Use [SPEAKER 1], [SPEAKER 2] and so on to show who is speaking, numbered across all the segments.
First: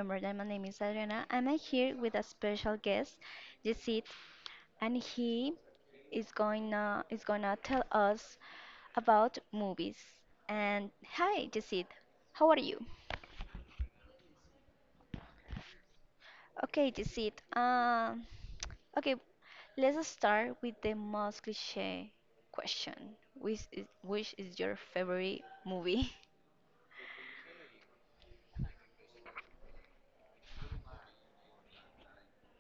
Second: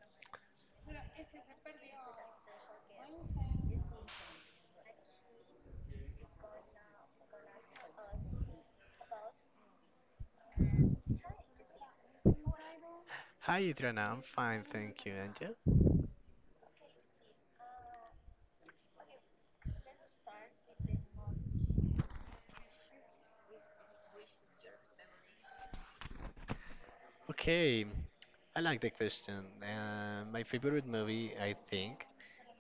[SPEAKER 1] Remember that my name is Adriana, and I'm here with a special guest, Yesid, and he is gonna tell us about movies. And hi, Yesid, how are you?
[SPEAKER 2] Hi, Adriana. I'm fine, thank you. And you?
[SPEAKER 1] Okay, Yesid. Okay, let's start with the most cliche question, which is your favorite movie?
[SPEAKER 2] Okay, I like the question. My favorite movie, I think,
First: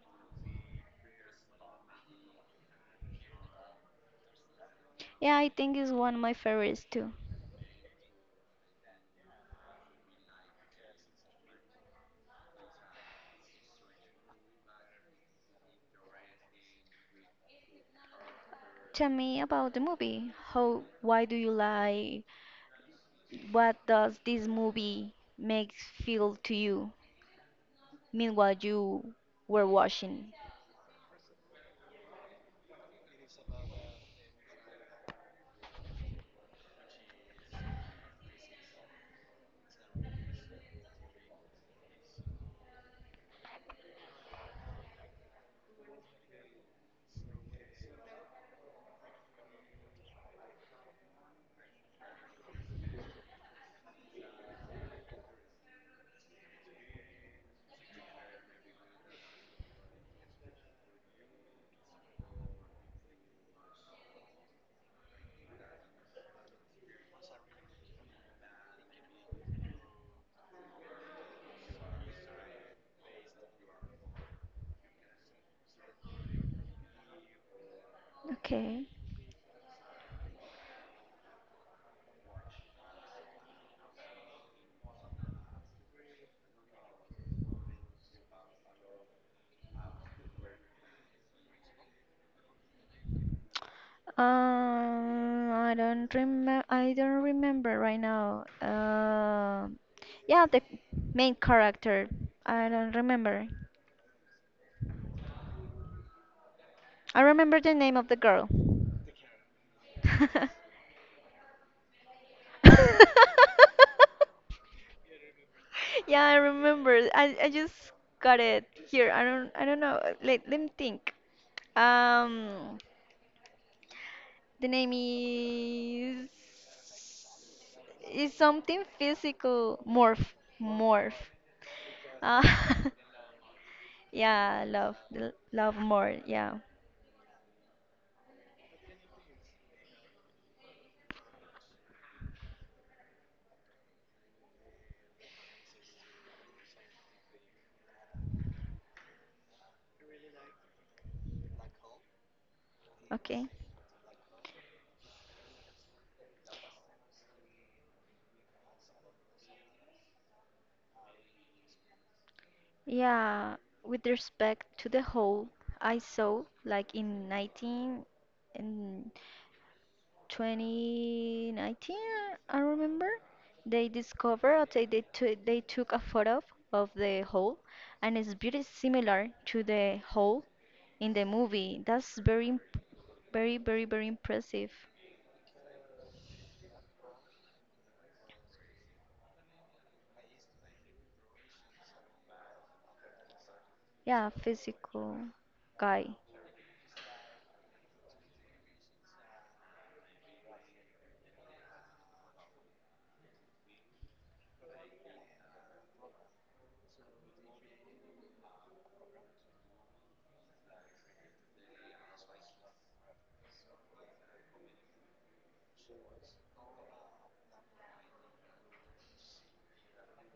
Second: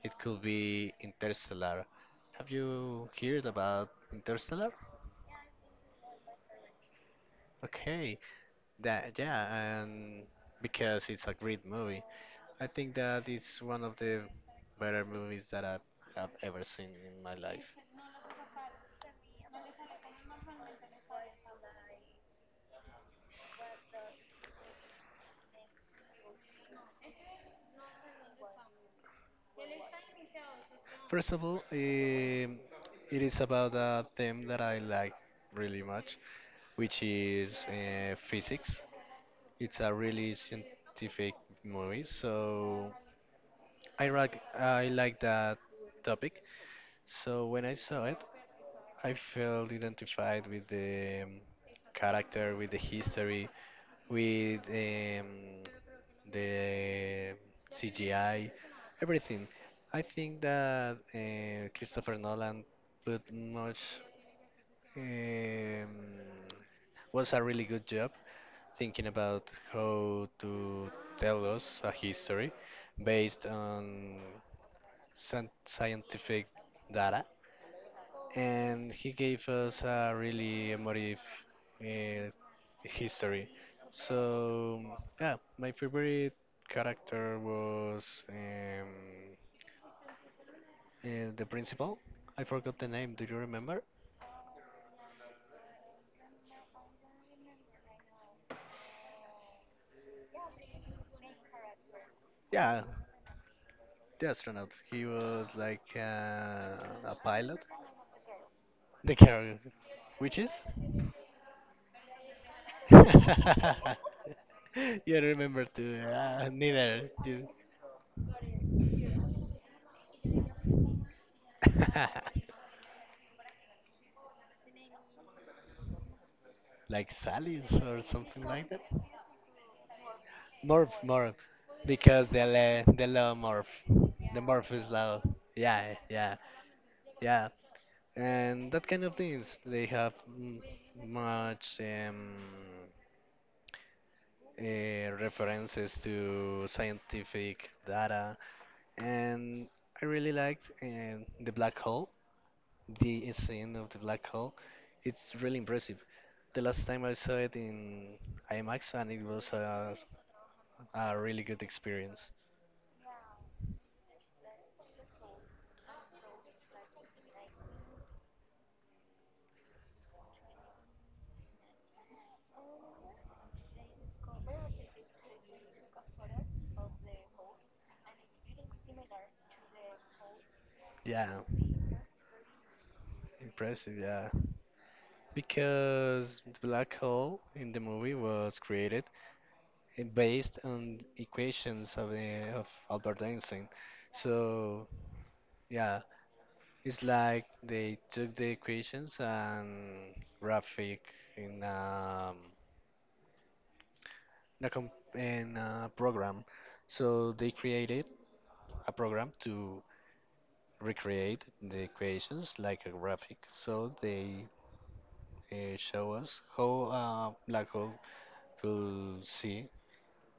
[SPEAKER 2] it could be Interstellar. Have you heard about Interstellar?
[SPEAKER 1] Yeah, I think it's one of my favorites too.
[SPEAKER 2] Okay, that yeah, and because it's a great movie, I think that it's one of the better movies that I have ever seen in my life.
[SPEAKER 1] Tell me about the movie. How, why do you like? What does this movie make feel to you? Meanwhile, you were watching.
[SPEAKER 2] First of all, it is about a theme that I like really much, which is physics. It's a really scientific movie, so I like that topic. So when I saw it, I felt identified with the character, with the history, with the CGI, everything. I think that Christopher Nolan put much um, was a really good job thinking about how to tell us a history based on scientific data,
[SPEAKER 1] Okay.
[SPEAKER 2] and he gave us a really emotive uh, history. So yeah, my favorite character was the principal. I forgot the name. Do you remember?
[SPEAKER 1] I don't remember. I don't remember right now. Yeah, the main character. I
[SPEAKER 2] Yeah,
[SPEAKER 1] don't remember.
[SPEAKER 2] the astronaut. He was like a
[SPEAKER 1] I
[SPEAKER 2] pilot.
[SPEAKER 1] remember the name of the girl.
[SPEAKER 2] The character, which is. You remember too?
[SPEAKER 1] Yeah, I remember.
[SPEAKER 2] Neither.
[SPEAKER 1] I,
[SPEAKER 2] You.
[SPEAKER 1] I just got it here. I don't know. Let me think. Um, the name is
[SPEAKER 2] Like Sally's or
[SPEAKER 1] is
[SPEAKER 2] something like that.
[SPEAKER 1] something physical.
[SPEAKER 2] Morph,
[SPEAKER 1] Morph.
[SPEAKER 2] morph, because
[SPEAKER 1] Uh,
[SPEAKER 2] the love morph, the
[SPEAKER 1] yeah,
[SPEAKER 2] morph is
[SPEAKER 1] love,
[SPEAKER 2] law.
[SPEAKER 1] the love
[SPEAKER 2] Yeah,
[SPEAKER 1] more.
[SPEAKER 2] yeah,
[SPEAKER 1] Yeah.
[SPEAKER 2] yeah, and that kind of things. They have much references to scientific data, and I really liked the black hole. The
[SPEAKER 1] Okay.
[SPEAKER 2] scene of the black hole, it's really impressive. The last time I saw it in IMAX, and it was a really good experience.
[SPEAKER 1] Yeah. With respect to the whole, I saw like in 2019, I remember, they discovered or they took a photo of the hole, and it's very similar to the hole in the
[SPEAKER 2] Yeah.
[SPEAKER 1] movie.
[SPEAKER 2] Impressive,
[SPEAKER 1] Very
[SPEAKER 2] yeah.
[SPEAKER 1] impressive.
[SPEAKER 2] Because the black hole in the movie was created based on equations of Albert Einstein.
[SPEAKER 1] Yeah,
[SPEAKER 2] So
[SPEAKER 1] physical
[SPEAKER 2] yeah,
[SPEAKER 1] guy.
[SPEAKER 2] it's like they took the equations and graphic in, a com in a program. So they created a program to recreate the equations like a graphic. So they show us how a black hole could see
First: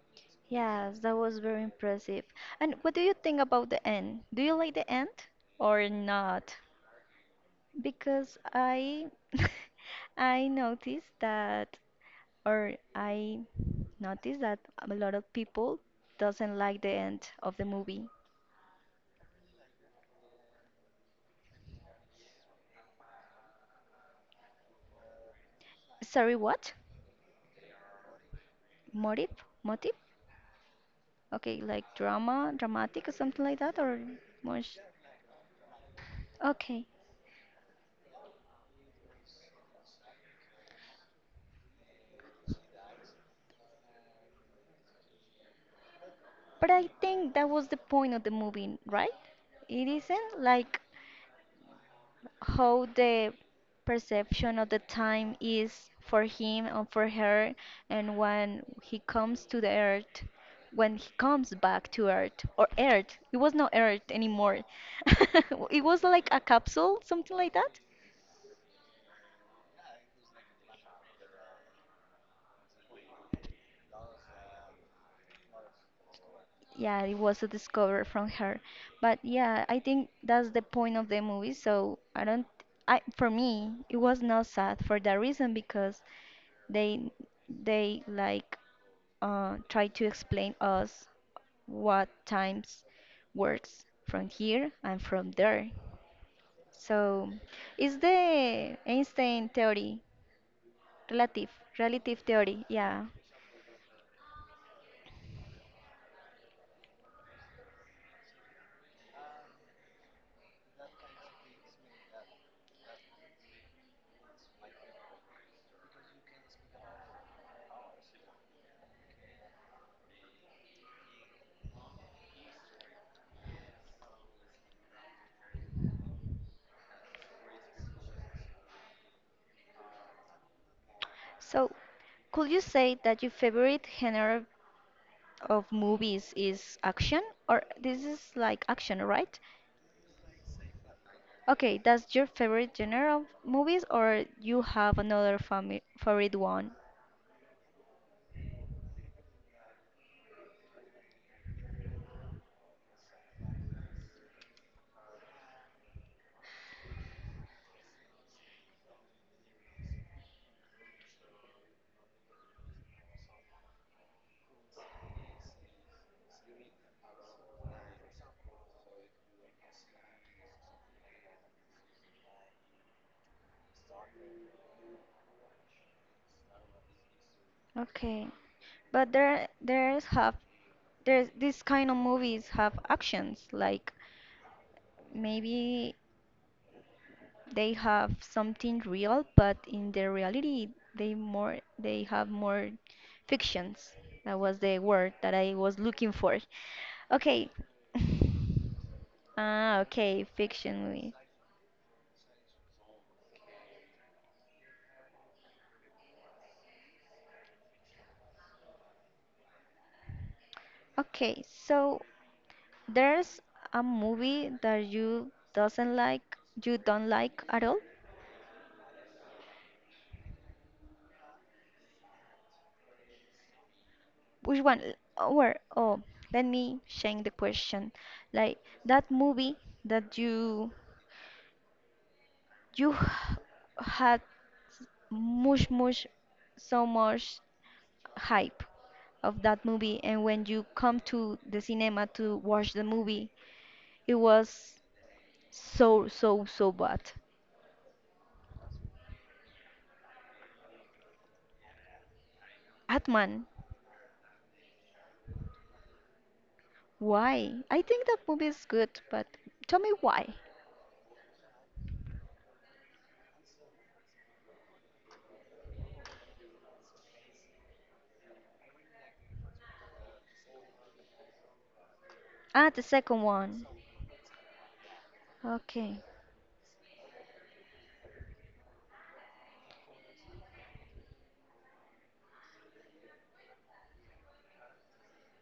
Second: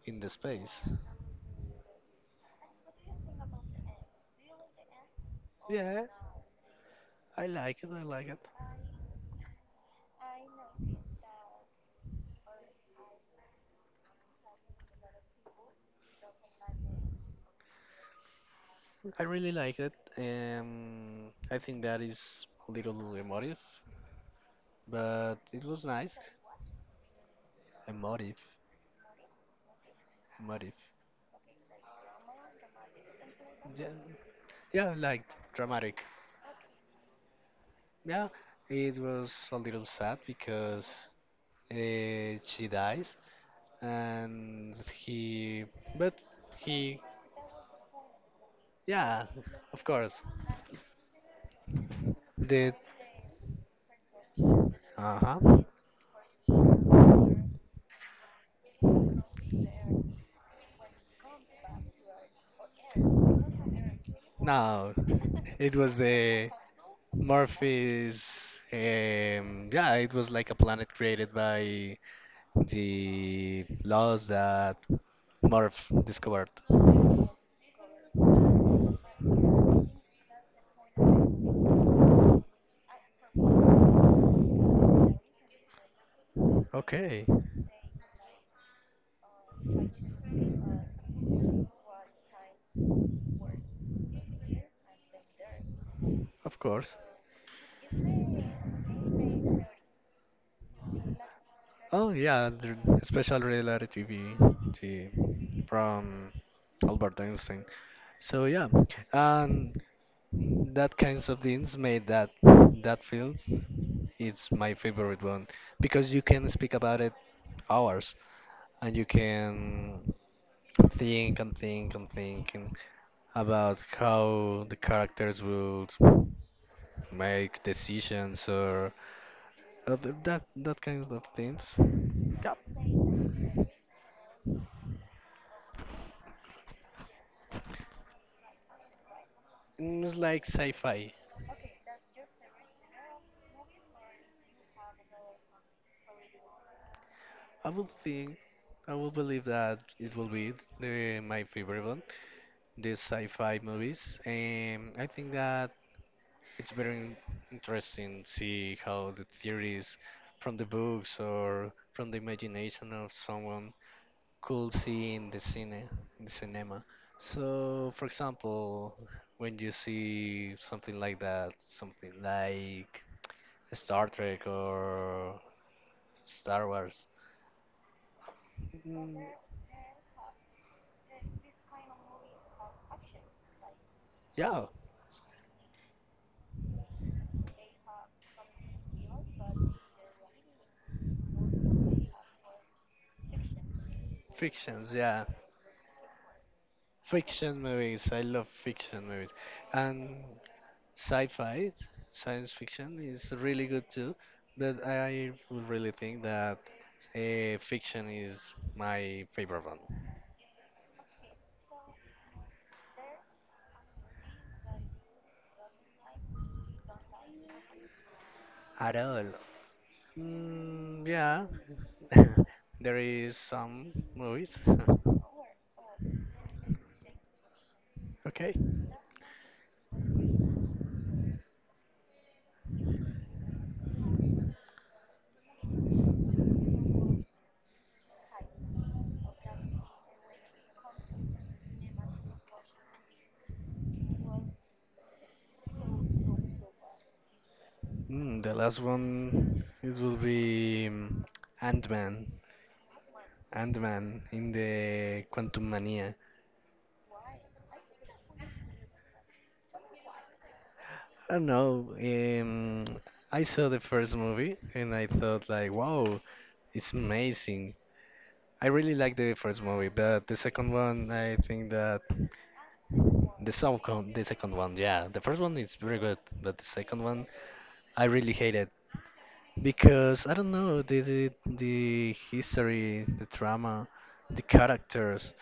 [SPEAKER 2] in the space.
[SPEAKER 1] Yes, that was very impressive. And what do you think about the end? Do you like the end or
[SPEAKER 2] Yeah,
[SPEAKER 1] not?
[SPEAKER 2] I like it. I like it.
[SPEAKER 1] Because I I noticed that I noticed that a lot of people doesn't like the end of the movie.
[SPEAKER 2] I really like it. I think that is a little emotive, but it was nice.
[SPEAKER 1] Sorry, what?
[SPEAKER 2] Emotive,
[SPEAKER 1] Motive? Motive?
[SPEAKER 2] emotive.
[SPEAKER 1] Okay, like drama, dramatic or something like that
[SPEAKER 2] Yeah,
[SPEAKER 1] or more sh-
[SPEAKER 2] yeah, like dramatic.
[SPEAKER 1] Okay.
[SPEAKER 2] Yeah, it was a little sad because she dies, and but
[SPEAKER 1] But I
[SPEAKER 2] he,
[SPEAKER 1] think that was the point of the movie, right?
[SPEAKER 2] yeah, of
[SPEAKER 1] It
[SPEAKER 2] course,
[SPEAKER 1] isn't like
[SPEAKER 2] the
[SPEAKER 1] how the perception of the time
[SPEAKER 2] uh-huh.
[SPEAKER 1] is for him and for her, and when he comes to the earth, when he comes back to earth or earth it was not earth anymore.
[SPEAKER 2] No, it
[SPEAKER 1] It
[SPEAKER 2] was
[SPEAKER 1] was like a
[SPEAKER 2] a
[SPEAKER 1] capsule, something like that.
[SPEAKER 2] Murphy's. Yeah, it was like a planet created by the laws that Murph discovered.
[SPEAKER 1] Yeah, it was a discovery from her. But yeah, I think that's the point of the movie. So I don't, I for me it was not sad for that reason because they
[SPEAKER 2] Okay,
[SPEAKER 1] they like try to explain us what times works from here and from there.
[SPEAKER 2] of course.
[SPEAKER 1] So, is the Einstein theory relative
[SPEAKER 2] Oh
[SPEAKER 1] relative
[SPEAKER 2] yeah,
[SPEAKER 1] theory?
[SPEAKER 2] the
[SPEAKER 1] Yeah.
[SPEAKER 2] special relativity the- from Albert Einstein. So yeah, and that kinds of things made that that film is my favorite one, because you can speak about it hours, and you can think and think and think and about how the characters would make decisions, or uh, that kinds of things.
[SPEAKER 1] So, could
[SPEAKER 2] Yeah,
[SPEAKER 1] you say that your favorite genre of movies is action, or this is like action, right?
[SPEAKER 2] it's like sci-fi.
[SPEAKER 1] Okay, that's your favorite genre of movies, or you have another fami favorite one?
[SPEAKER 2] I would think, I would believe that it will be my favorite one, the sci-fi movies. And I think that it's very interesting to see how the theories from the books or from the imagination of someone could see in in the cinema. So, for example, when you see something like that, something like Star Trek or Star Wars.
[SPEAKER 1] Okay, but
[SPEAKER 2] mm,
[SPEAKER 1] there's these kind of movies have actions like
[SPEAKER 2] yeah,
[SPEAKER 1] maybe they have something real, but in the reality they more they have more fictions. That was the
[SPEAKER 2] fictions,
[SPEAKER 1] word
[SPEAKER 2] yeah,
[SPEAKER 1] that I was looking for. Okay.
[SPEAKER 2] fiction movies. I love fiction movies,
[SPEAKER 1] Ah, okay,
[SPEAKER 2] and
[SPEAKER 1] fiction movie.
[SPEAKER 2] sci-fi, science fiction is really good too. But I would really think that fiction is my favorite one.
[SPEAKER 1] Okay, so there's a movie that you doesn't like, you don't like at all?
[SPEAKER 2] At all. Yeah, there is some movies.
[SPEAKER 1] Which one? Or oh, let me change the question.
[SPEAKER 2] Okay.
[SPEAKER 1] Like that movie that you h- had much much so much hype of that movie, and when you come to the cinema to watch the movie, it was so so so bad.
[SPEAKER 2] The last one it will be Ant-Man.
[SPEAKER 1] Atman,
[SPEAKER 2] Ant-Man in the Quantum Mania.
[SPEAKER 1] why? I think that movie is good, but tell me why.
[SPEAKER 2] I don't know. I saw the first movie and I thought like, wow, it's amazing. I really like the first movie, but the second one, I think that
[SPEAKER 1] Ah, the second one.
[SPEAKER 2] the second one, yeah, the first one is very
[SPEAKER 1] Okay.
[SPEAKER 2] good, but the second one, I really hated, because I don't know the history, the drama, the characters,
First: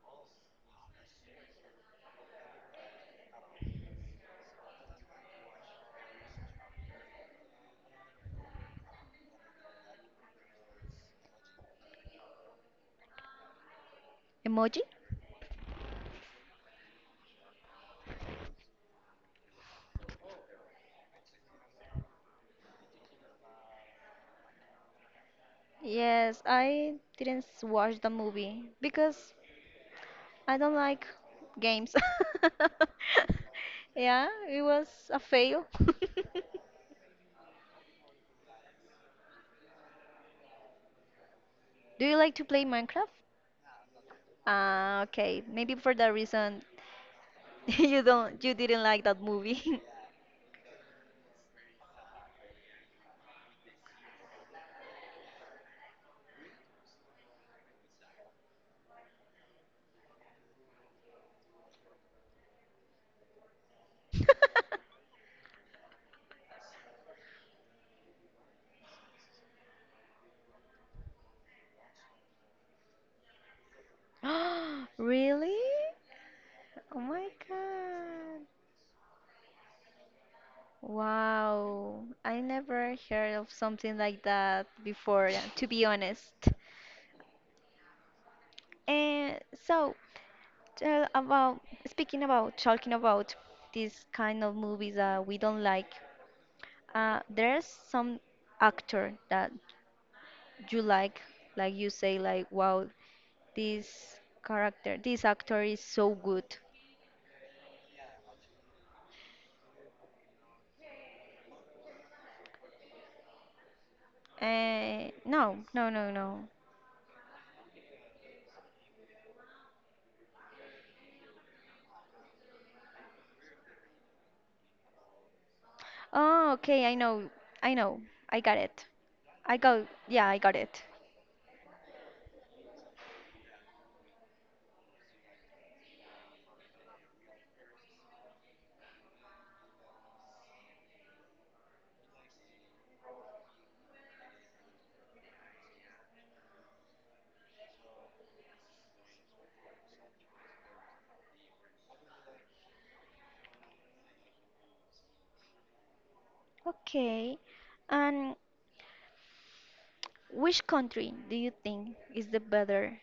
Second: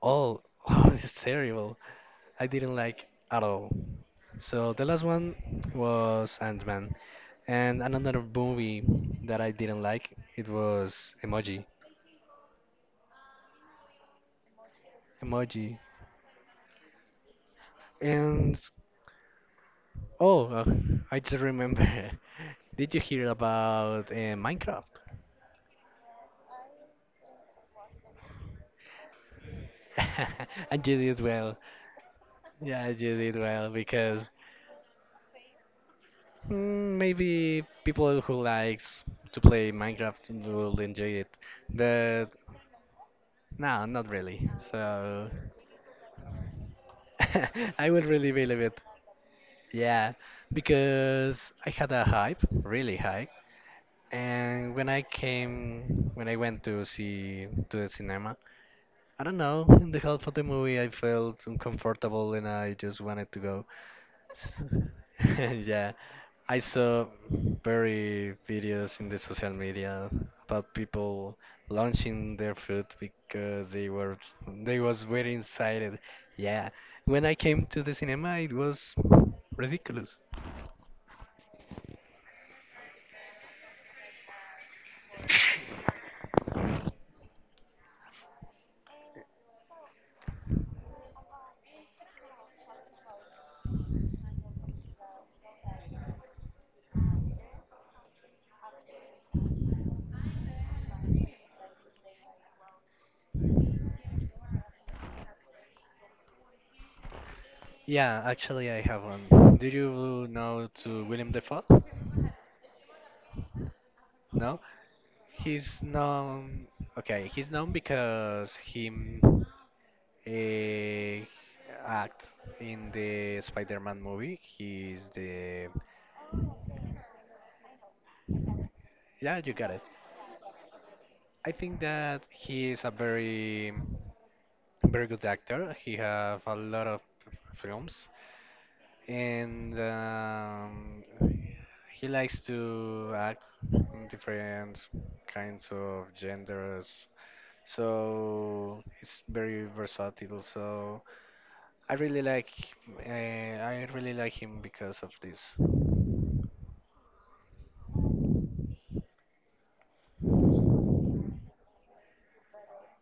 [SPEAKER 2] all. Oh, it's terrible. I didn't like at all. So the last one was Ant-Man, and another movie that I didn't like it was Emoji.
[SPEAKER 1] Emoji?
[SPEAKER 2] Emoji. And oh, I just remember. Did you hear about Minecraft?
[SPEAKER 1] Yes, I didn't s- watch the movie because I don't
[SPEAKER 2] And you
[SPEAKER 1] like
[SPEAKER 2] did well.
[SPEAKER 1] games.
[SPEAKER 2] Yeah, you did well,
[SPEAKER 1] Yeah,
[SPEAKER 2] because
[SPEAKER 1] it was a fail.
[SPEAKER 2] Maybe people who likes to play Minecraft will enjoy it,
[SPEAKER 1] Do you
[SPEAKER 2] but
[SPEAKER 1] like to play Minecraft?
[SPEAKER 2] no, not really.
[SPEAKER 1] Ah,
[SPEAKER 2] So
[SPEAKER 1] okay. Maybe for that reason
[SPEAKER 2] I will really
[SPEAKER 1] you
[SPEAKER 2] believe it.
[SPEAKER 1] didn't like that movie.
[SPEAKER 2] Yeah, because I had a hype, really high, and when I went to see to the cinema, I don't know, in the half of the movie I felt uncomfortable and I just wanted to go. Yeah, I saw very videos in the social media about people launching their food, because they was very
[SPEAKER 1] Really?
[SPEAKER 2] excited. Yeah,
[SPEAKER 1] Oh
[SPEAKER 2] when
[SPEAKER 1] my
[SPEAKER 2] I came to the cinema,
[SPEAKER 1] God.
[SPEAKER 2] it was ridiculous.
[SPEAKER 1] Wow. I never heard of something like that before, yeah, to be honest. And so, tell about speaking about talking about these kind of movies that we don't like. There's some actor that you like you say, like wow, this character, this actor is so good.
[SPEAKER 2] Yeah, actually, I have one. Do you know to William Defoe? No,
[SPEAKER 1] Uh, no,
[SPEAKER 2] he's
[SPEAKER 1] no, no, no.
[SPEAKER 2] known. Okay, he's known because he uh, act in the Spider-Man movie. He's the
[SPEAKER 1] Oh, okay, I know, I know, I got it.
[SPEAKER 2] Yeah, you
[SPEAKER 1] I
[SPEAKER 2] got
[SPEAKER 1] got,
[SPEAKER 2] it.
[SPEAKER 1] yeah, I got it.
[SPEAKER 2] I think that he is a very very good actor. He have a lot of films, and he likes to act in different kinds of genders. So he's very versatile. So I really like I really like him because of this
[SPEAKER 1] Okay, and which country do you think is the better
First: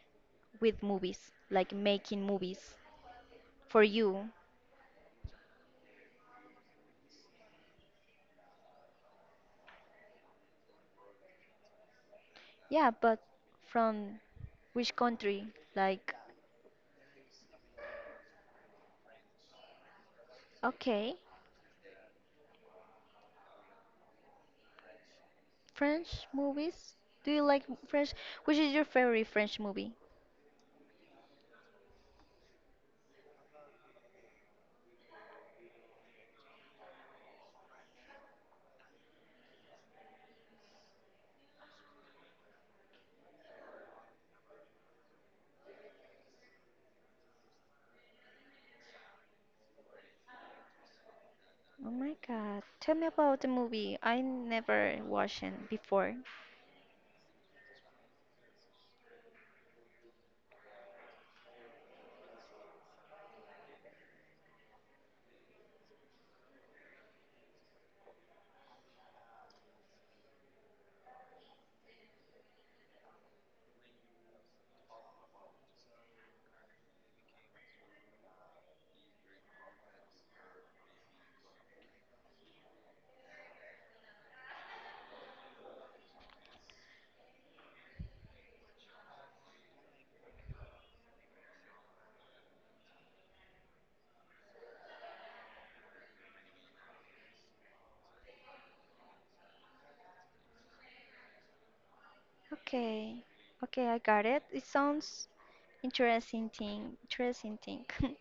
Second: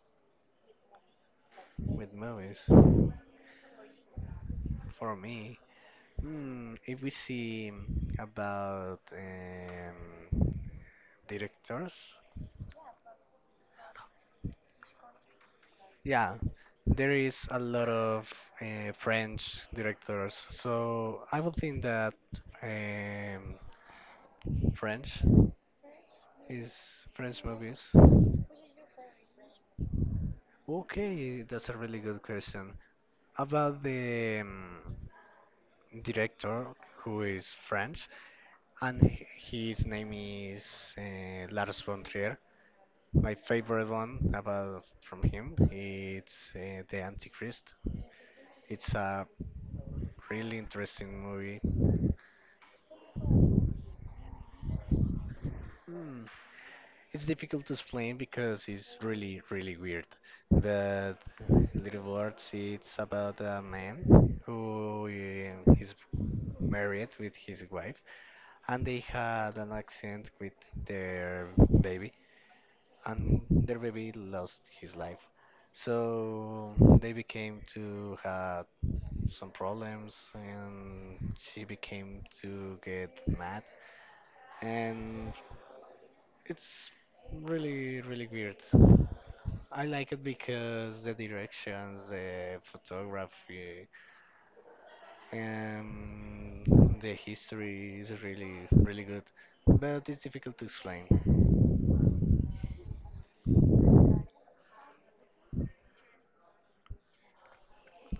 [SPEAKER 1] with movies, like
[SPEAKER 2] with
[SPEAKER 1] making
[SPEAKER 2] movies.
[SPEAKER 1] movies for you?
[SPEAKER 2] For me, if we see about directors.
[SPEAKER 1] Yeah, but from which country? Like,
[SPEAKER 2] Yeah, there is a lot of French directors,
[SPEAKER 1] okay,
[SPEAKER 2] so I would think that um, French
[SPEAKER 1] French
[SPEAKER 2] is
[SPEAKER 1] movies? Do
[SPEAKER 2] French
[SPEAKER 1] you like
[SPEAKER 2] movies.
[SPEAKER 1] French? Which is your favorite French movie?
[SPEAKER 2] Okay, that's a really good question about the director who is French, and his name is Lars von Trier. My favorite one about from him, it's The Antichrist. It's a really interesting movie.
[SPEAKER 1] Oh my God, tell me about the movie. I never watched it before.
[SPEAKER 2] Hmm. It's difficult to explain because it's really, really weird. But Little Words, it's about a man who is married with his wife, and they had an accident with their baby, and their baby lost his life. So they became to have some problems, and she became to get mad, and it's really, really weird. I like it because the directions, the photography, um, the history is really, really good, but it's difficult to explain.
[SPEAKER 1] Okay, okay, I got it. It sounds interesting thing, interesting thing.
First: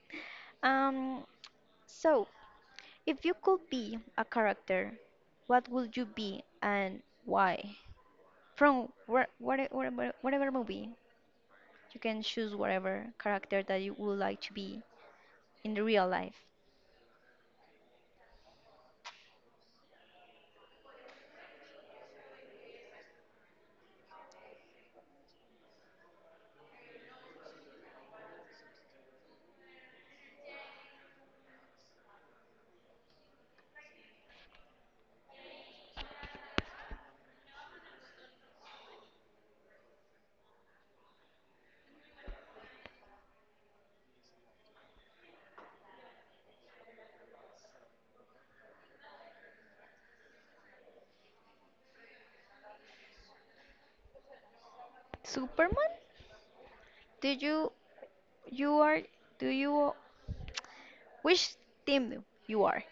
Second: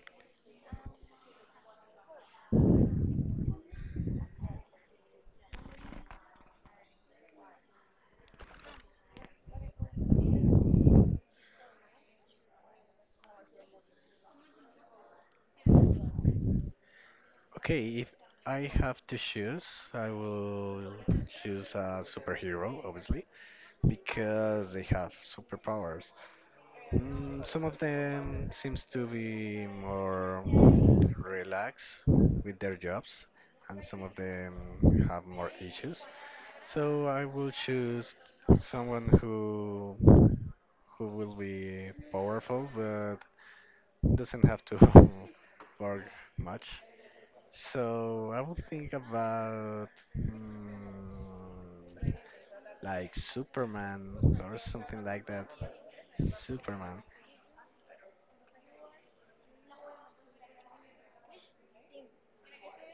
[SPEAKER 1] Um, so if you could be a character, what would you be and why? From whatever movie? You can choose whatever character that you would like to be in the real life.
[SPEAKER 2] Okay, if I have to choose, I will choose a superhero, obviously, because they have superpowers. Some of them seems to be more relaxed with their jobs, and some of them have more issues. So I will choose someone who will be powerful but doesn't have to work much. So I will think about mm, like Superman or something like that.
[SPEAKER 1] Superman?
[SPEAKER 2] Superman.
[SPEAKER 1] Did you you are do you Which team you are?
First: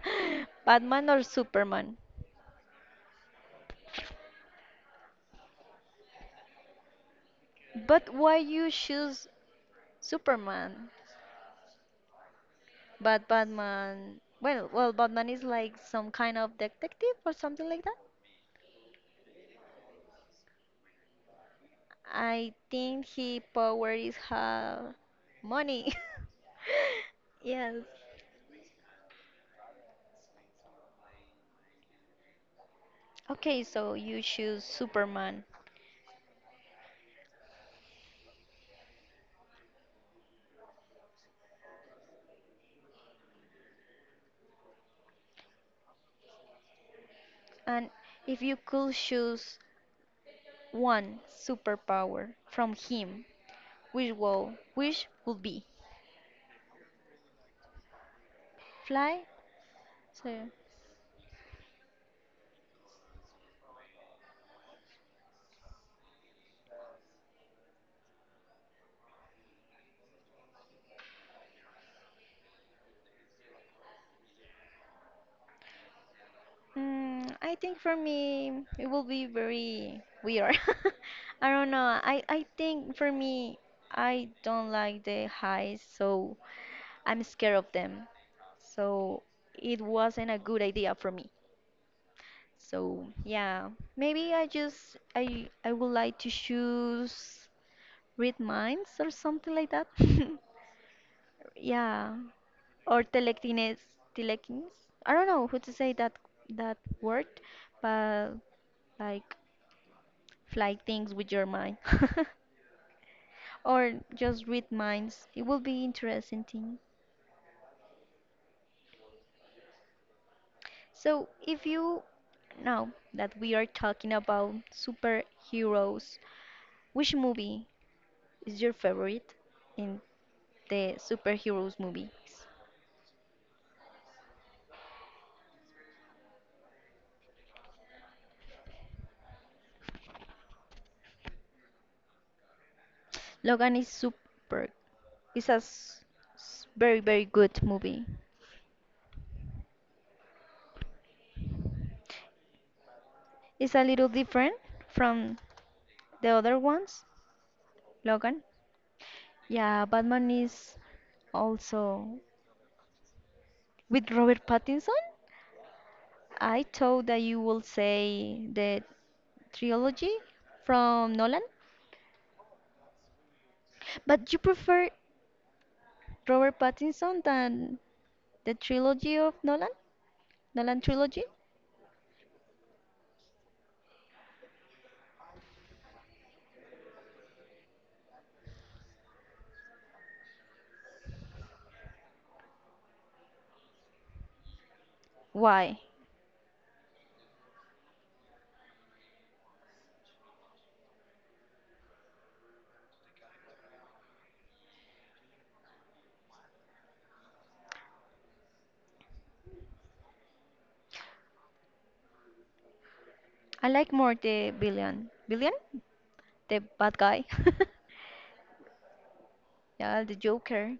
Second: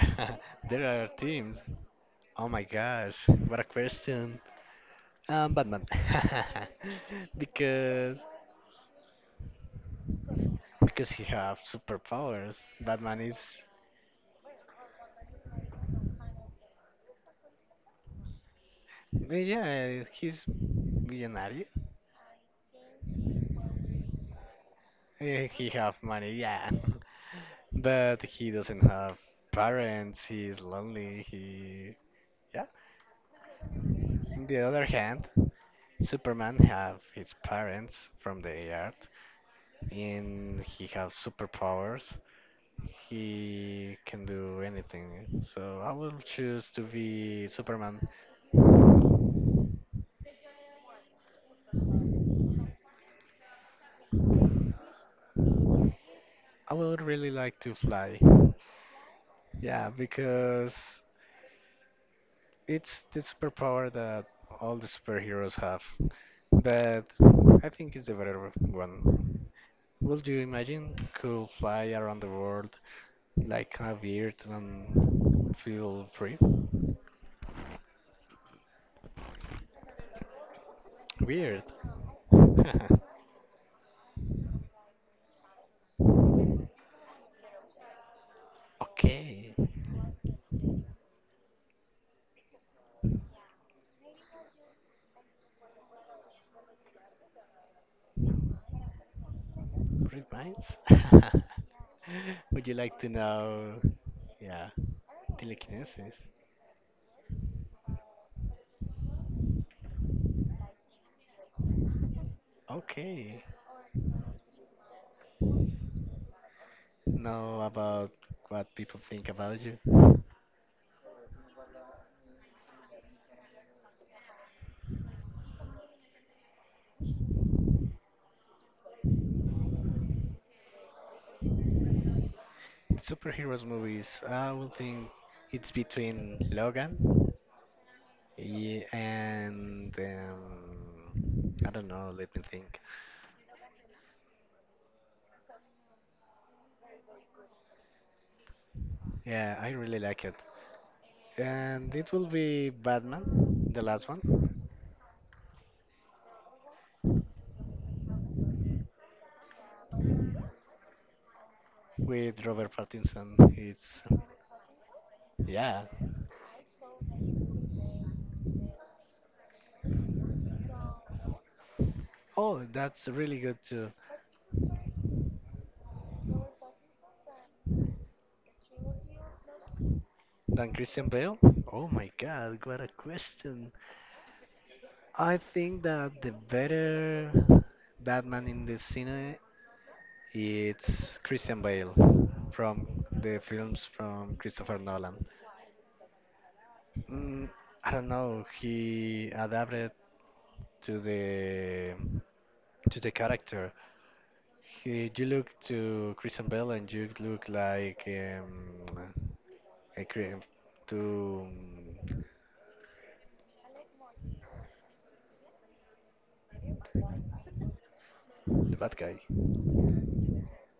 [SPEAKER 2] There are
[SPEAKER 1] Batman or
[SPEAKER 2] teams.
[SPEAKER 1] Superman?
[SPEAKER 2] Oh my gosh, what a question. Batman.
[SPEAKER 1] But
[SPEAKER 2] Because
[SPEAKER 1] why you choose Superman?
[SPEAKER 2] because he have superpowers. Batman
[SPEAKER 1] But
[SPEAKER 2] is
[SPEAKER 1] Batman, Batman is like some kind of detective or something like that.
[SPEAKER 2] yeah, he's millionaire.
[SPEAKER 1] I think he power is have
[SPEAKER 2] He
[SPEAKER 1] money.
[SPEAKER 2] have money, yeah,
[SPEAKER 1] Yes.
[SPEAKER 2] but he doesn't have parents. He is lonely. He Yeah.
[SPEAKER 1] Okay, so you
[SPEAKER 2] On the
[SPEAKER 1] choose
[SPEAKER 2] other hand,
[SPEAKER 1] Superman.
[SPEAKER 2] Superman have his parents from the Earth, and he have superpowers. He can do anything. So I will choose to be
[SPEAKER 1] And
[SPEAKER 2] Superman.
[SPEAKER 1] if you could choose one superpower from him, which would be?
[SPEAKER 2] I would really like to fly.
[SPEAKER 1] Fly?
[SPEAKER 2] Yeah,
[SPEAKER 1] So,
[SPEAKER 2] because it's the superpower that all the superheroes have, but I think it's the better one. Would you imagine could fly around the world like a bird and feel free?
[SPEAKER 1] I think for me it will be very weird. I
[SPEAKER 2] Weird.
[SPEAKER 1] don't know. I think for me I don't like the highs, so I'm scared of them. So
[SPEAKER 2] Okay,
[SPEAKER 1] it wasn't a good idea for me. So yeah, maybe I just I would like to choose read minds or something like that.
[SPEAKER 2] read minds.
[SPEAKER 1] Yeah,
[SPEAKER 2] Would you like
[SPEAKER 1] or
[SPEAKER 2] to know? Yeah,
[SPEAKER 1] telekinesis. I don't know how to say that
[SPEAKER 2] telekinesis.
[SPEAKER 1] that word, but like fly things with your mind,
[SPEAKER 2] Okay,
[SPEAKER 1] or just read minds. It will be interesting thing.
[SPEAKER 2] know about what people think about you.
[SPEAKER 1] So if you now that we are talking about superheroes, which movie is your favorite in the superheroes movies?
[SPEAKER 2] In superheroes movies, I would think it's between Logan, yeah, and I don't know. Let me think.
[SPEAKER 1] Logan is super. It's a s- s- very, very good movie.
[SPEAKER 2] Yeah, I really like it, and it will be Batman,
[SPEAKER 1] It's
[SPEAKER 2] the
[SPEAKER 1] a little
[SPEAKER 2] last one,
[SPEAKER 1] different from the other ones, Logan. Yeah, Batman is also
[SPEAKER 2] with Robert Pattinson. It's
[SPEAKER 1] with Robert Pattinson.
[SPEAKER 2] Yeah.
[SPEAKER 1] I thought that you will say the trilogy from Nolan,
[SPEAKER 2] Oh, that's really good too.
[SPEAKER 1] but you prefer Robert Pattinson than the trilogy of Nolan?
[SPEAKER 2] Than
[SPEAKER 1] Nolan
[SPEAKER 2] Christian
[SPEAKER 1] trilogy?
[SPEAKER 2] Bale? Oh my God, what a question. I think that the better Batman in the cinema it's Christian Bale, from the films from Christopher Nolan.
[SPEAKER 1] Why?
[SPEAKER 2] Mm, I don't know. He adapted to the to the character. You look to Christian Bale and you look like a to
[SPEAKER 1] I like more the villain. Villain? The bad guy.
[SPEAKER 2] the bad guy.
[SPEAKER 1] Yeah, the Joker.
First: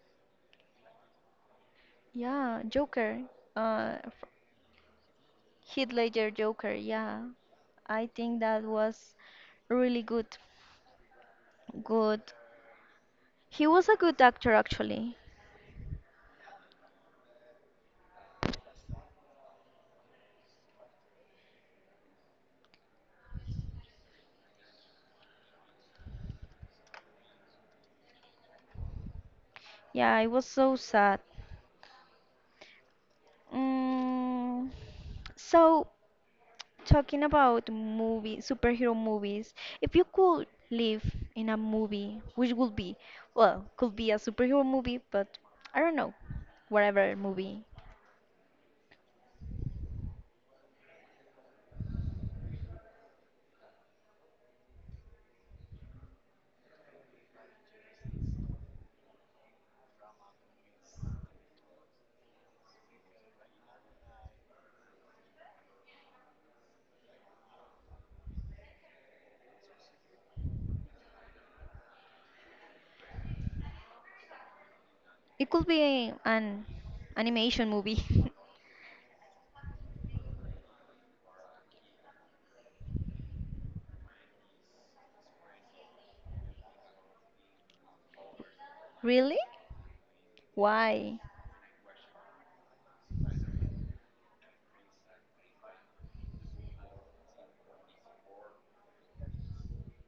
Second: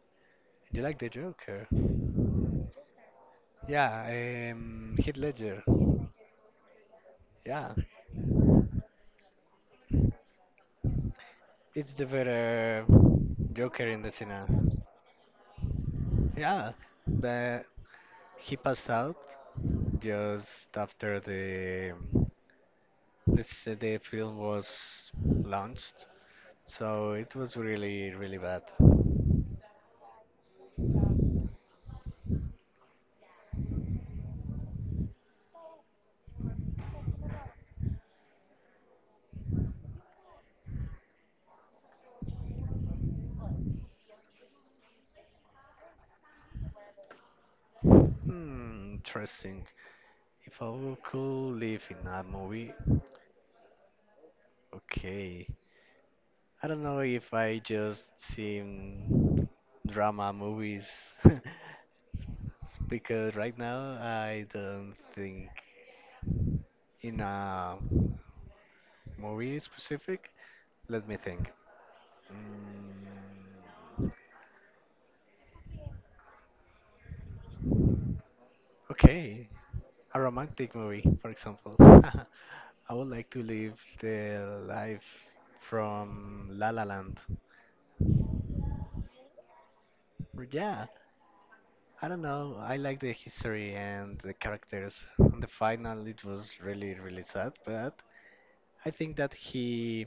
[SPEAKER 2] You like the Joker?
[SPEAKER 1] Yeah, Joker. Uh, f-
[SPEAKER 2] Yeah, Heath Ledger.
[SPEAKER 1] Heath Ledger Joker. Yeah,
[SPEAKER 2] Yeah,
[SPEAKER 1] I think that was really good.
[SPEAKER 2] it's the
[SPEAKER 1] Good.
[SPEAKER 2] better
[SPEAKER 1] He
[SPEAKER 2] Joker
[SPEAKER 1] was a
[SPEAKER 2] in the
[SPEAKER 1] good
[SPEAKER 2] cinema.
[SPEAKER 1] actor, actually.
[SPEAKER 2] Yeah, but he passed out just after the let's say the film was launched. So it was really, really bad.
[SPEAKER 1] Yeah, it was so sad. Mm, so, talking about movie, superhero movies, if you could live in a movie, which would be, well, could be a superhero movie, but I don't know, whatever movie.
[SPEAKER 2] Hmm, interesting. If I could live in a movie, okay. I don't know if I just seen drama movies because right now I don't think in a movie specific. Let me think. Mm,
[SPEAKER 1] It could be an animation movie.
[SPEAKER 2] okay, a romantic movie, for example. I would like to live the life from La La Land.
[SPEAKER 1] Really?
[SPEAKER 2] Yeah,
[SPEAKER 1] Why?
[SPEAKER 2] I don't know. I like the history and the characters. On the final, it was really, really sad, but I think that he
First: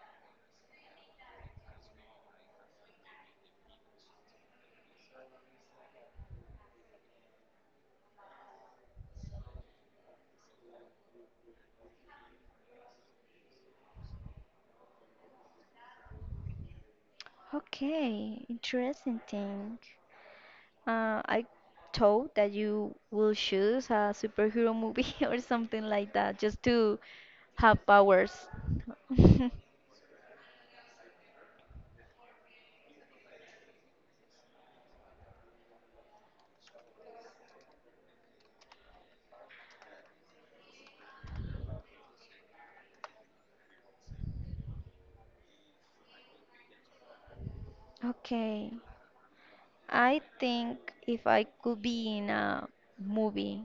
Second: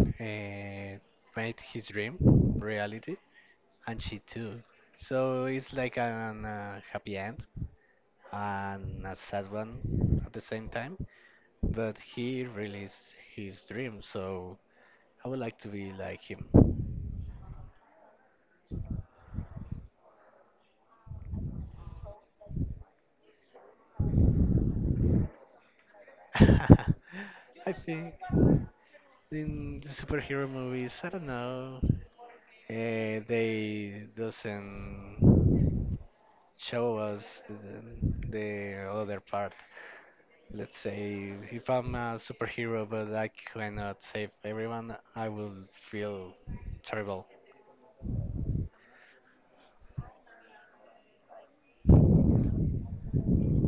[SPEAKER 2] uh, made his dream reality, and she too. So it's like an happy end and a sad one at the same time. But he released his dream, so I would like to be like him.
[SPEAKER 1] Okay, interesting thing. I thought that you will choose a superhero movie or something like that just to
[SPEAKER 2] I
[SPEAKER 1] have
[SPEAKER 2] think
[SPEAKER 1] powers.
[SPEAKER 2] in the superhero movies, I don't know, they doesn't show us the other part. Let's say if I'm a superhero but I cannot save everyone, I will feel terrible.
[SPEAKER 1] Okay, I think if I could be in a movie,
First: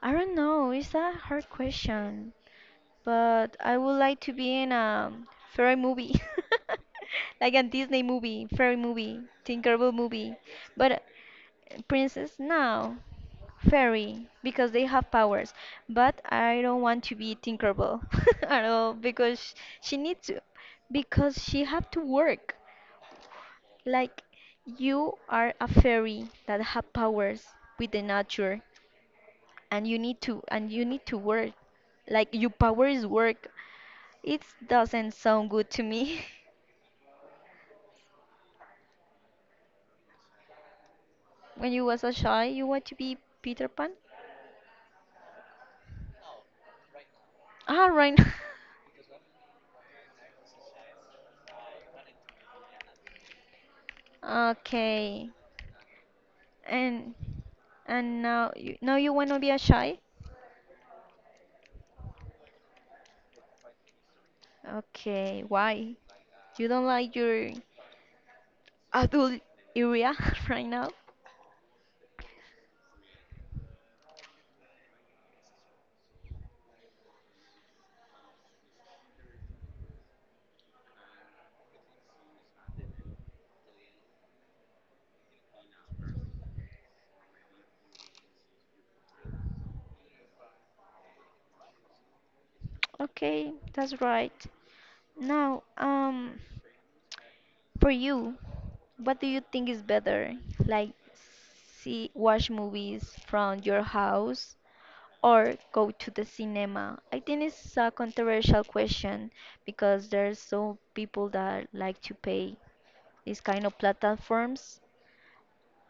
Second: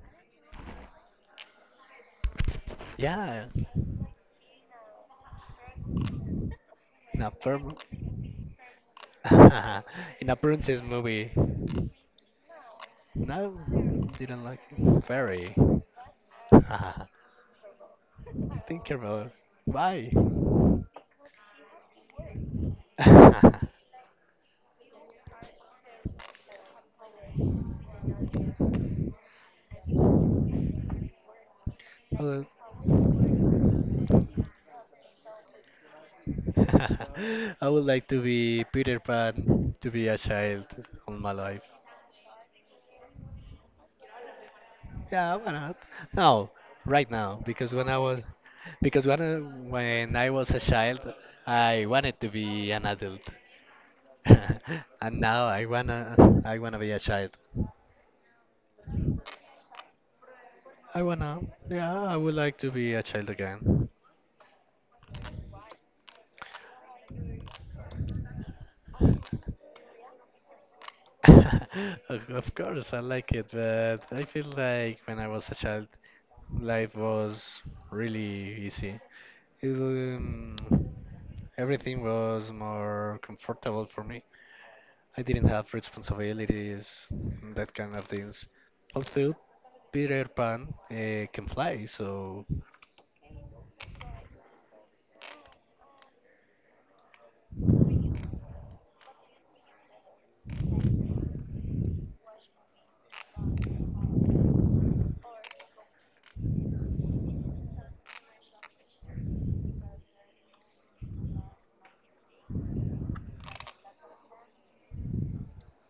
[SPEAKER 1] I don't know, it's a hard question,
[SPEAKER 2] Yeah,
[SPEAKER 1] but I would like to be in a fairy movie,
[SPEAKER 2] in a
[SPEAKER 1] like a
[SPEAKER 2] perm-
[SPEAKER 1] Disney movie, Tinkerbell
[SPEAKER 2] in
[SPEAKER 1] movie.
[SPEAKER 2] a princess
[SPEAKER 1] But
[SPEAKER 2] movie.
[SPEAKER 1] Princess, no.
[SPEAKER 2] No,
[SPEAKER 1] Fairy,
[SPEAKER 2] didn't like
[SPEAKER 1] because they
[SPEAKER 2] it.
[SPEAKER 1] have powers.
[SPEAKER 2] Very.
[SPEAKER 1] But I don't want to be Tinkerbell at
[SPEAKER 2] Think
[SPEAKER 1] all
[SPEAKER 2] about it.
[SPEAKER 1] because she
[SPEAKER 2] Bye.
[SPEAKER 1] needs to. Because she have to work. Like you are a fairy that have powers with the nature and you need to work. Like
[SPEAKER 2] Well,
[SPEAKER 1] your power is work. It doesn't sound good to me.
[SPEAKER 2] I would like to be Peter Pan, to be a child all my life.
[SPEAKER 1] When you was a child, you want to be Peter Pan?
[SPEAKER 2] Yeah, why not? No, right now, because
[SPEAKER 1] Ah,
[SPEAKER 2] when I
[SPEAKER 1] right.
[SPEAKER 2] was when I was a child, I wanted to be an adult, and
[SPEAKER 1] Okay.
[SPEAKER 2] now I wanna be a
[SPEAKER 1] And
[SPEAKER 2] child.
[SPEAKER 1] now you want to be a shy?
[SPEAKER 2] I wanna. Yeah, I would like to be a child again.
[SPEAKER 1] Okay, why? You don't like your adult area right now?
[SPEAKER 2] Of course, I like it, but I feel like when I was a child, life was really easy. It, um, Everything was more comfortable for me. I didn't have responsibilities, that kind of things. Also, Peter Pan can fly, so
[SPEAKER 1] Okay, that's right. Now, for you, what do you think is better? Like, see, watch movies from your house or go to the cinema? I think it's a controversial question because there's so people that like to pay these kind of platforms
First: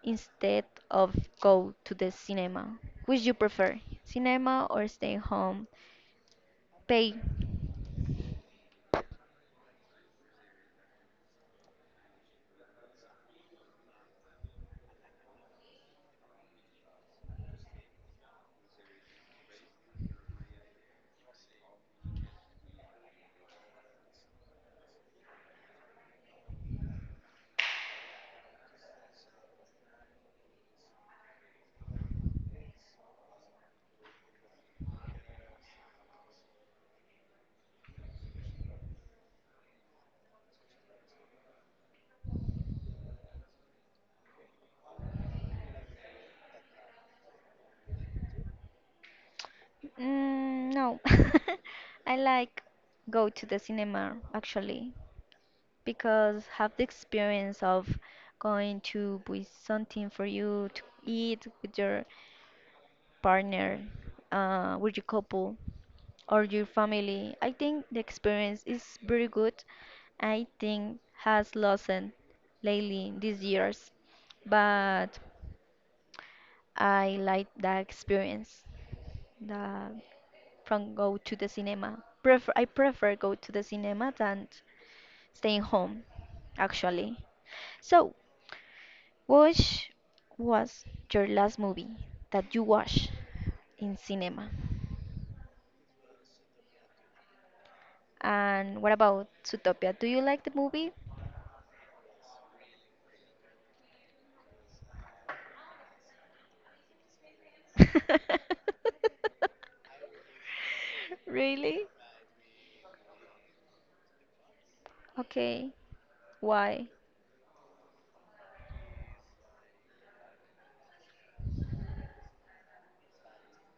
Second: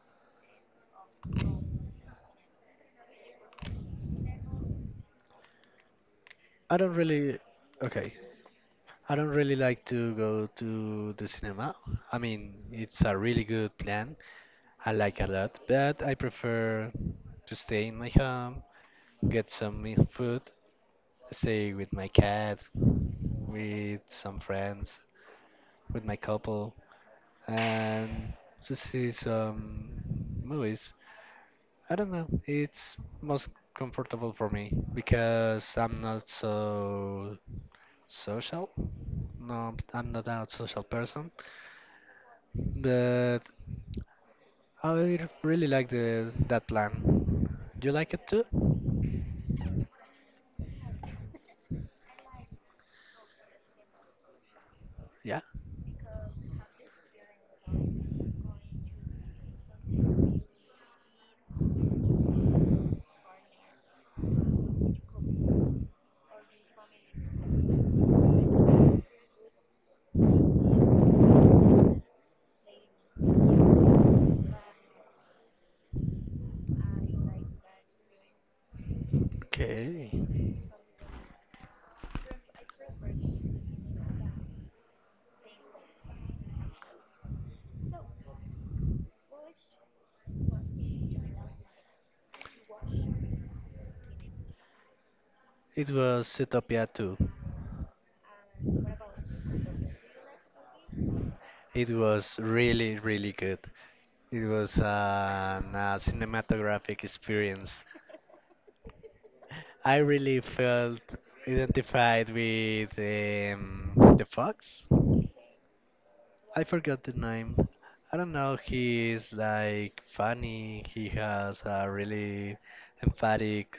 [SPEAKER 1] instead of go to the cinema? Which you prefer, cinema or stay home?
[SPEAKER 2] I don't
[SPEAKER 1] Pay.
[SPEAKER 2] really. Okay, I don't really like to go to the cinema. I mean, it's a really good plan, I like a lot, but I prefer to stay in my home, get some food, stay with my cat, with some friends, with my couple, and to see some movies. I don't know, it's most comfortable for me because I'm not so social. No, I'm not a social person, but I really like the that plan. You like it too?
[SPEAKER 1] Mm, no, I like go to the cinema actually
[SPEAKER 2] Yeah.
[SPEAKER 1] because have the experience of going to buy something for you to eat with your partner, with your couple, or your family. I think the experience is very good. I think has lessened lately these years, but I like that experience. The
[SPEAKER 2] Okay.
[SPEAKER 1] from go to the cinema. Prefer I prefer go to the cinema than staying home, actually. So what was your last movie that you watched in cinema?
[SPEAKER 2] It was Zootopia 2.
[SPEAKER 1] And what about Zootopia? Do you like the movie?
[SPEAKER 2] It was really, really good. It was an, a cinematographic experience. I really felt
[SPEAKER 1] Really?
[SPEAKER 2] identified with the fox.
[SPEAKER 1] Okay.
[SPEAKER 2] I
[SPEAKER 1] Why?
[SPEAKER 2] forgot the name. I don't know. He is like funny. He has a really emphatic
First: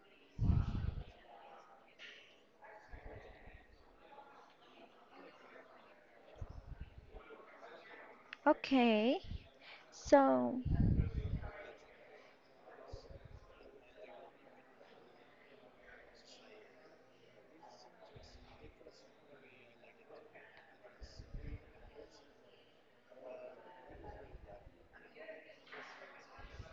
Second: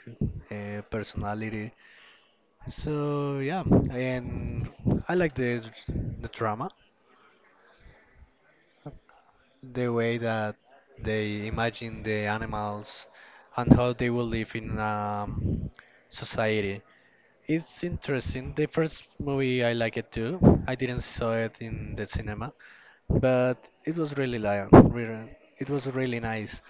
[SPEAKER 2] personality. So yeah, and I like the drama,
[SPEAKER 1] Okay.
[SPEAKER 2] the way that
[SPEAKER 1] So,
[SPEAKER 2] they imagine the animals and how they will live in society. It's interesting. The first movie I like it too. I didn't saw it in the cinema, but it was really lion. Really, it was really nice.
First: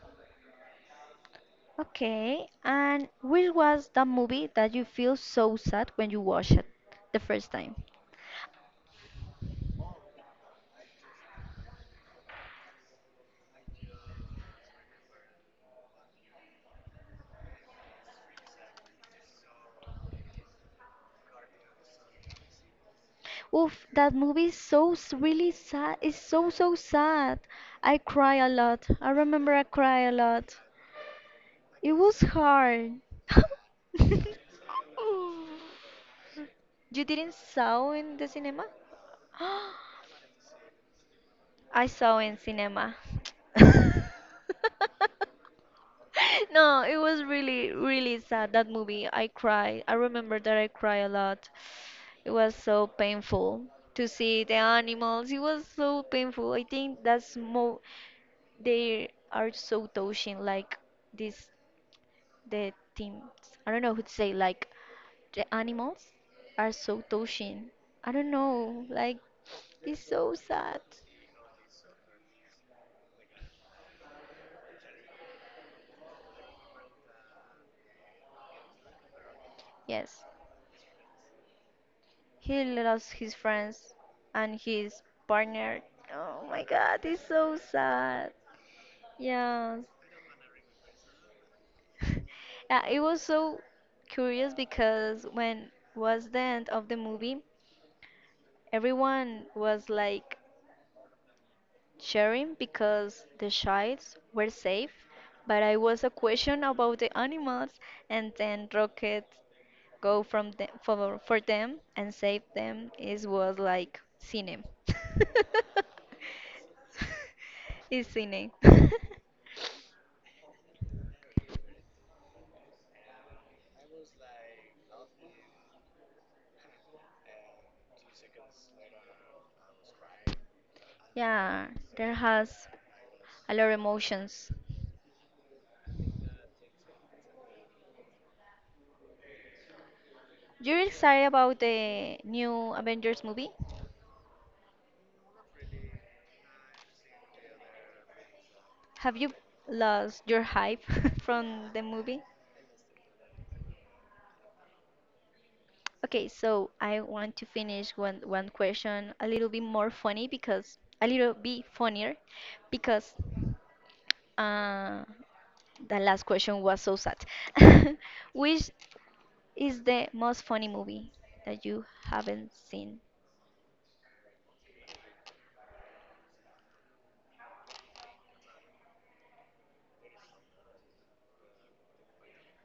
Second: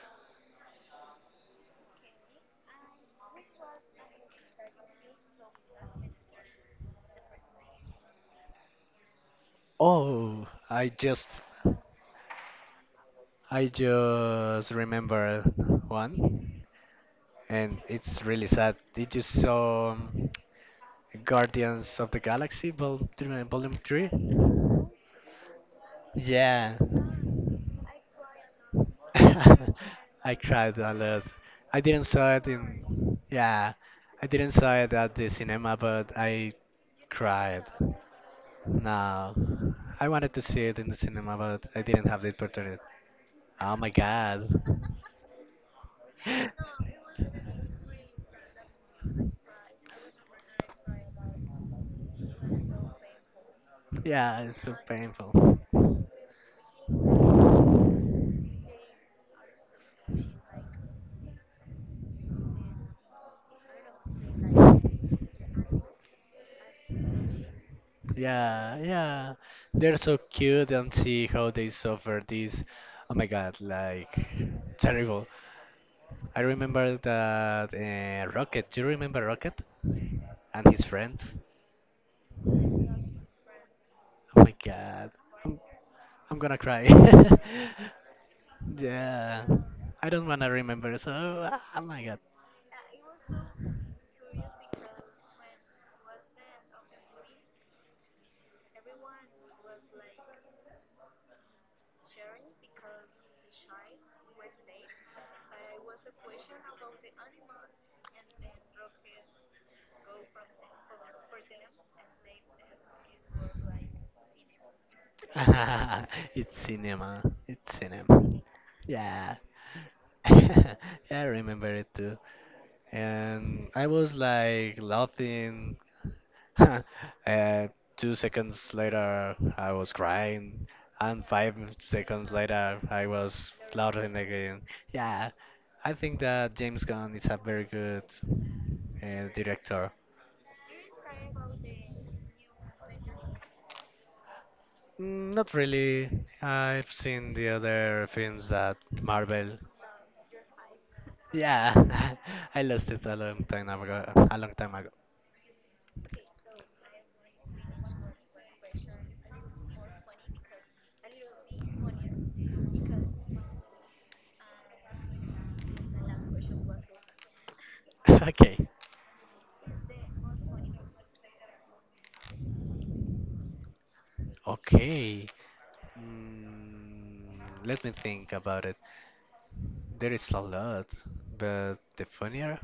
[SPEAKER 1] okay. And which was the movie that you feel so sad when you watch it the first time?
[SPEAKER 2] Oh, I just remember one, and it's really sad. Did you saw? Guardians of the Galaxy Vol. Volume
[SPEAKER 1] Oof,
[SPEAKER 2] 3?
[SPEAKER 1] that movie is so s- really sad. It's so so
[SPEAKER 2] Yeah.
[SPEAKER 1] sad. I cry a lot. I remember I cry a
[SPEAKER 2] I
[SPEAKER 1] lot.
[SPEAKER 2] cried a lot. I
[SPEAKER 1] It
[SPEAKER 2] didn't
[SPEAKER 1] was
[SPEAKER 2] saw it
[SPEAKER 1] hard.
[SPEAKER 2] in yeah, I didn't saw it at the cinema, but I
[SPEAKER 1] You didn't
[SPEAKER 2] cried.
[SPEAKER 1] saw in the cinema?
[SPEAKER 2] No, I wanted to see it in the cinema, but I
[SPEAKER 1] I
[SPEAKER 2] didn't
[SPEAKER 1] saw
[SPEAKER 2] have the
[SPEAKER 1] in
[SPEAKER 2] opportunity.
[SPEAKER 1] cinema.
[SPEAKER 2] Oh my god.
[SPEAKER 1] No, it was really, really sad, that movie. I cried. I remember that I cried a lot. It was so painful to
[SPEAKER 2] Yeah,
[SPEAKER 1] see the
[SPEAKER 2] it's so
[SPEAKER 1] animals. It
[SPEAKER 2] painful.
[SPEAKER 1] was so painful. I think that's more, they are so touching, like this, the things. I don't know who to say, like the animals are so touching. I don't
[SPEAKER 2] Yeah,
[SPEAKER 1] know, like
[SPEAKER 2] yeah. They're
[SPEAKER 1] it's
[SPEAKER 2] so
[SPEAKER 1] so
[SPEAKER 2] cute
[SPEAKER 1] sad.
[SPEAKER 2] and see how they suffer this. Oh my god, like terrible. I remember that Rocket. Do you remember Rocket
[SPEAKER 1] Yes.
[SPEAKER 2] and his friends?
[SPEAKER 1] He lost his friends
[SPEAKER 2] Oh my
[SPEAKER 1] and his
[SPEAKER 2] god.
[SPEAKER 1] partner.
[SPEAKER 2] I'm
[SPEAKER 1] Oh
[SPEAKER 2] gonna
[SPEAKER 1] my
[SPEAKER 2] cry.
[SPEAKER 1] god, it's so sad.
[SPEAKER 2] Yeah,
[SPEAKER 1] Yes.
[SPEAKER 2] I don't wanna remember. So, oh my god,
[SPEAKER 1] Yeah, it was so curious because when was the end of the movie, everyone was like sharing because the shites were safe, but I was a question about the animals and then Rocket go from the, for them and save them is was like cine.
[SPEAKER 2] it's cinema. It's
[SPEAKER 1] It's
[SPEAKER 2] cinema.
[SPEAKER 1] cine.
[SPEAKER 2] Yeah, yeah, I remember it too. And I was like laughing. uh, Two seconds later, I was crying, and five
[SPEAKER 1] Yeah, there
[SPEAKER 2] seconds
[SPEAKER 1] has
[SPEAKER 2] later, I was
[SPEAKER 1] a lot of
[SPEAKER 2] laughing
[SPEAKER 1] emotions.
[SPEAKER 2] again. Yeah, I think that James Gunn is a very good director.
[SPEAKER 1] You're excited about the new Avengers movie?
[SPEAKER 2] Mm, not really. I've seen the other films that
[SPEAKER 1] Have you
[SPEAKER 2] Marvel.
[SPEAKER 1] lost your hype from
[SPEAKER 2] Yeah,
[SPEAKER 1] the movie?
[SPEAKER 2] I lost it a long time ago. A long time ago.
[SPEAKER 1] Okay, so I want to finish one question a little bit more funny because a little bit funnier because Uh, the last question was so sad.
[SPEAKER 2] Okay.
[SPEAKER 1] Which is the most funny movie that you haven't seen?
[SPEAKER 2] Okay. Mm, Let me think about it. There is a lot, but the funnier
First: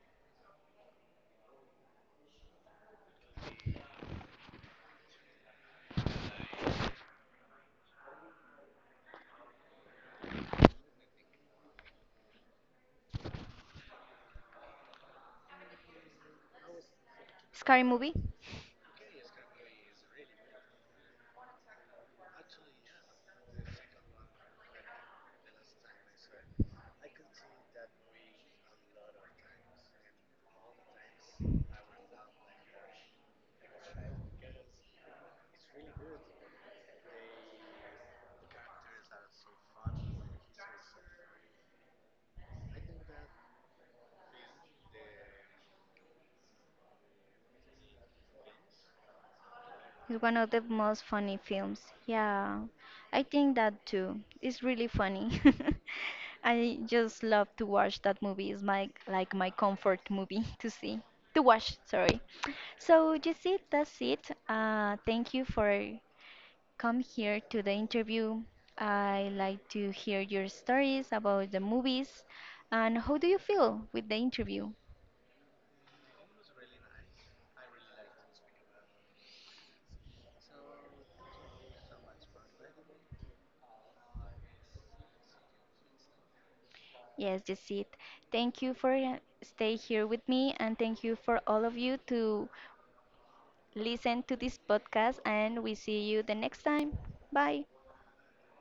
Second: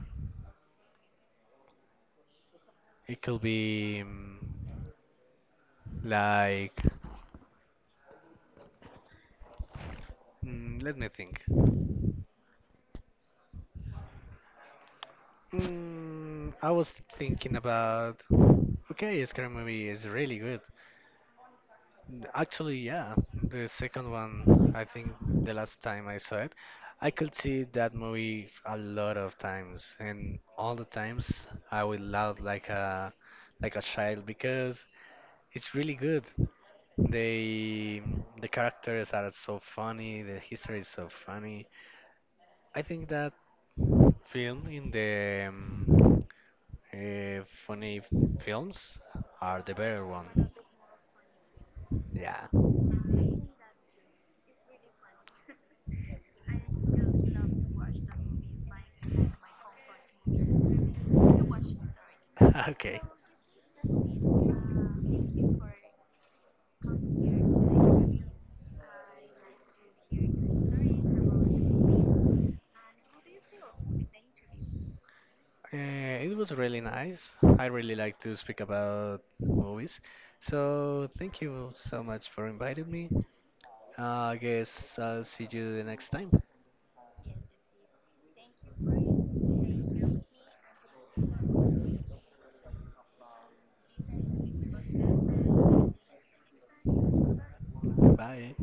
[SPEAKER 2] it could be like. Let me think. I was thinking
[SPEAKER 1] Scary Movie
[SPEAKER 2] about. Okay, Scary Movie is really good. Actually, yeah, the second one, I think the last time I saw it, I could see that movie a lot of times, and all the times I would laugh like a child because it's really good. They the characters are so funny, the history is so funny. I think that film in the funny films are the better
[SPEAKER 1] is one of
[SPEAKER 2] one.
[SPEAKER 1] the most funny films.
[SPEAKER 2] Yeah.
[SPEAKER 1] Yeah, I think that too. It's really funny. I just love to watch that movie. It's my like my comfort movie to see, to watch, sorry.
[SPEAKER 2] Okay.
[SPEAKER 1] So you see, that's it. Thank you for come here to the interview. I like to hear your stories about the movies and how do you feel with the interview?
[SPEAKER 2] It was really nice. I really like to speak about movies. So thank you so much for inviting me. I guess I'll see you the next time.
[SPEAKER 1] Yes, that's it. Thank you for stay here with me and thank you for all of you to listen to this podcast and we see you the next time. Bye.
[SPEAKER 2] Bye.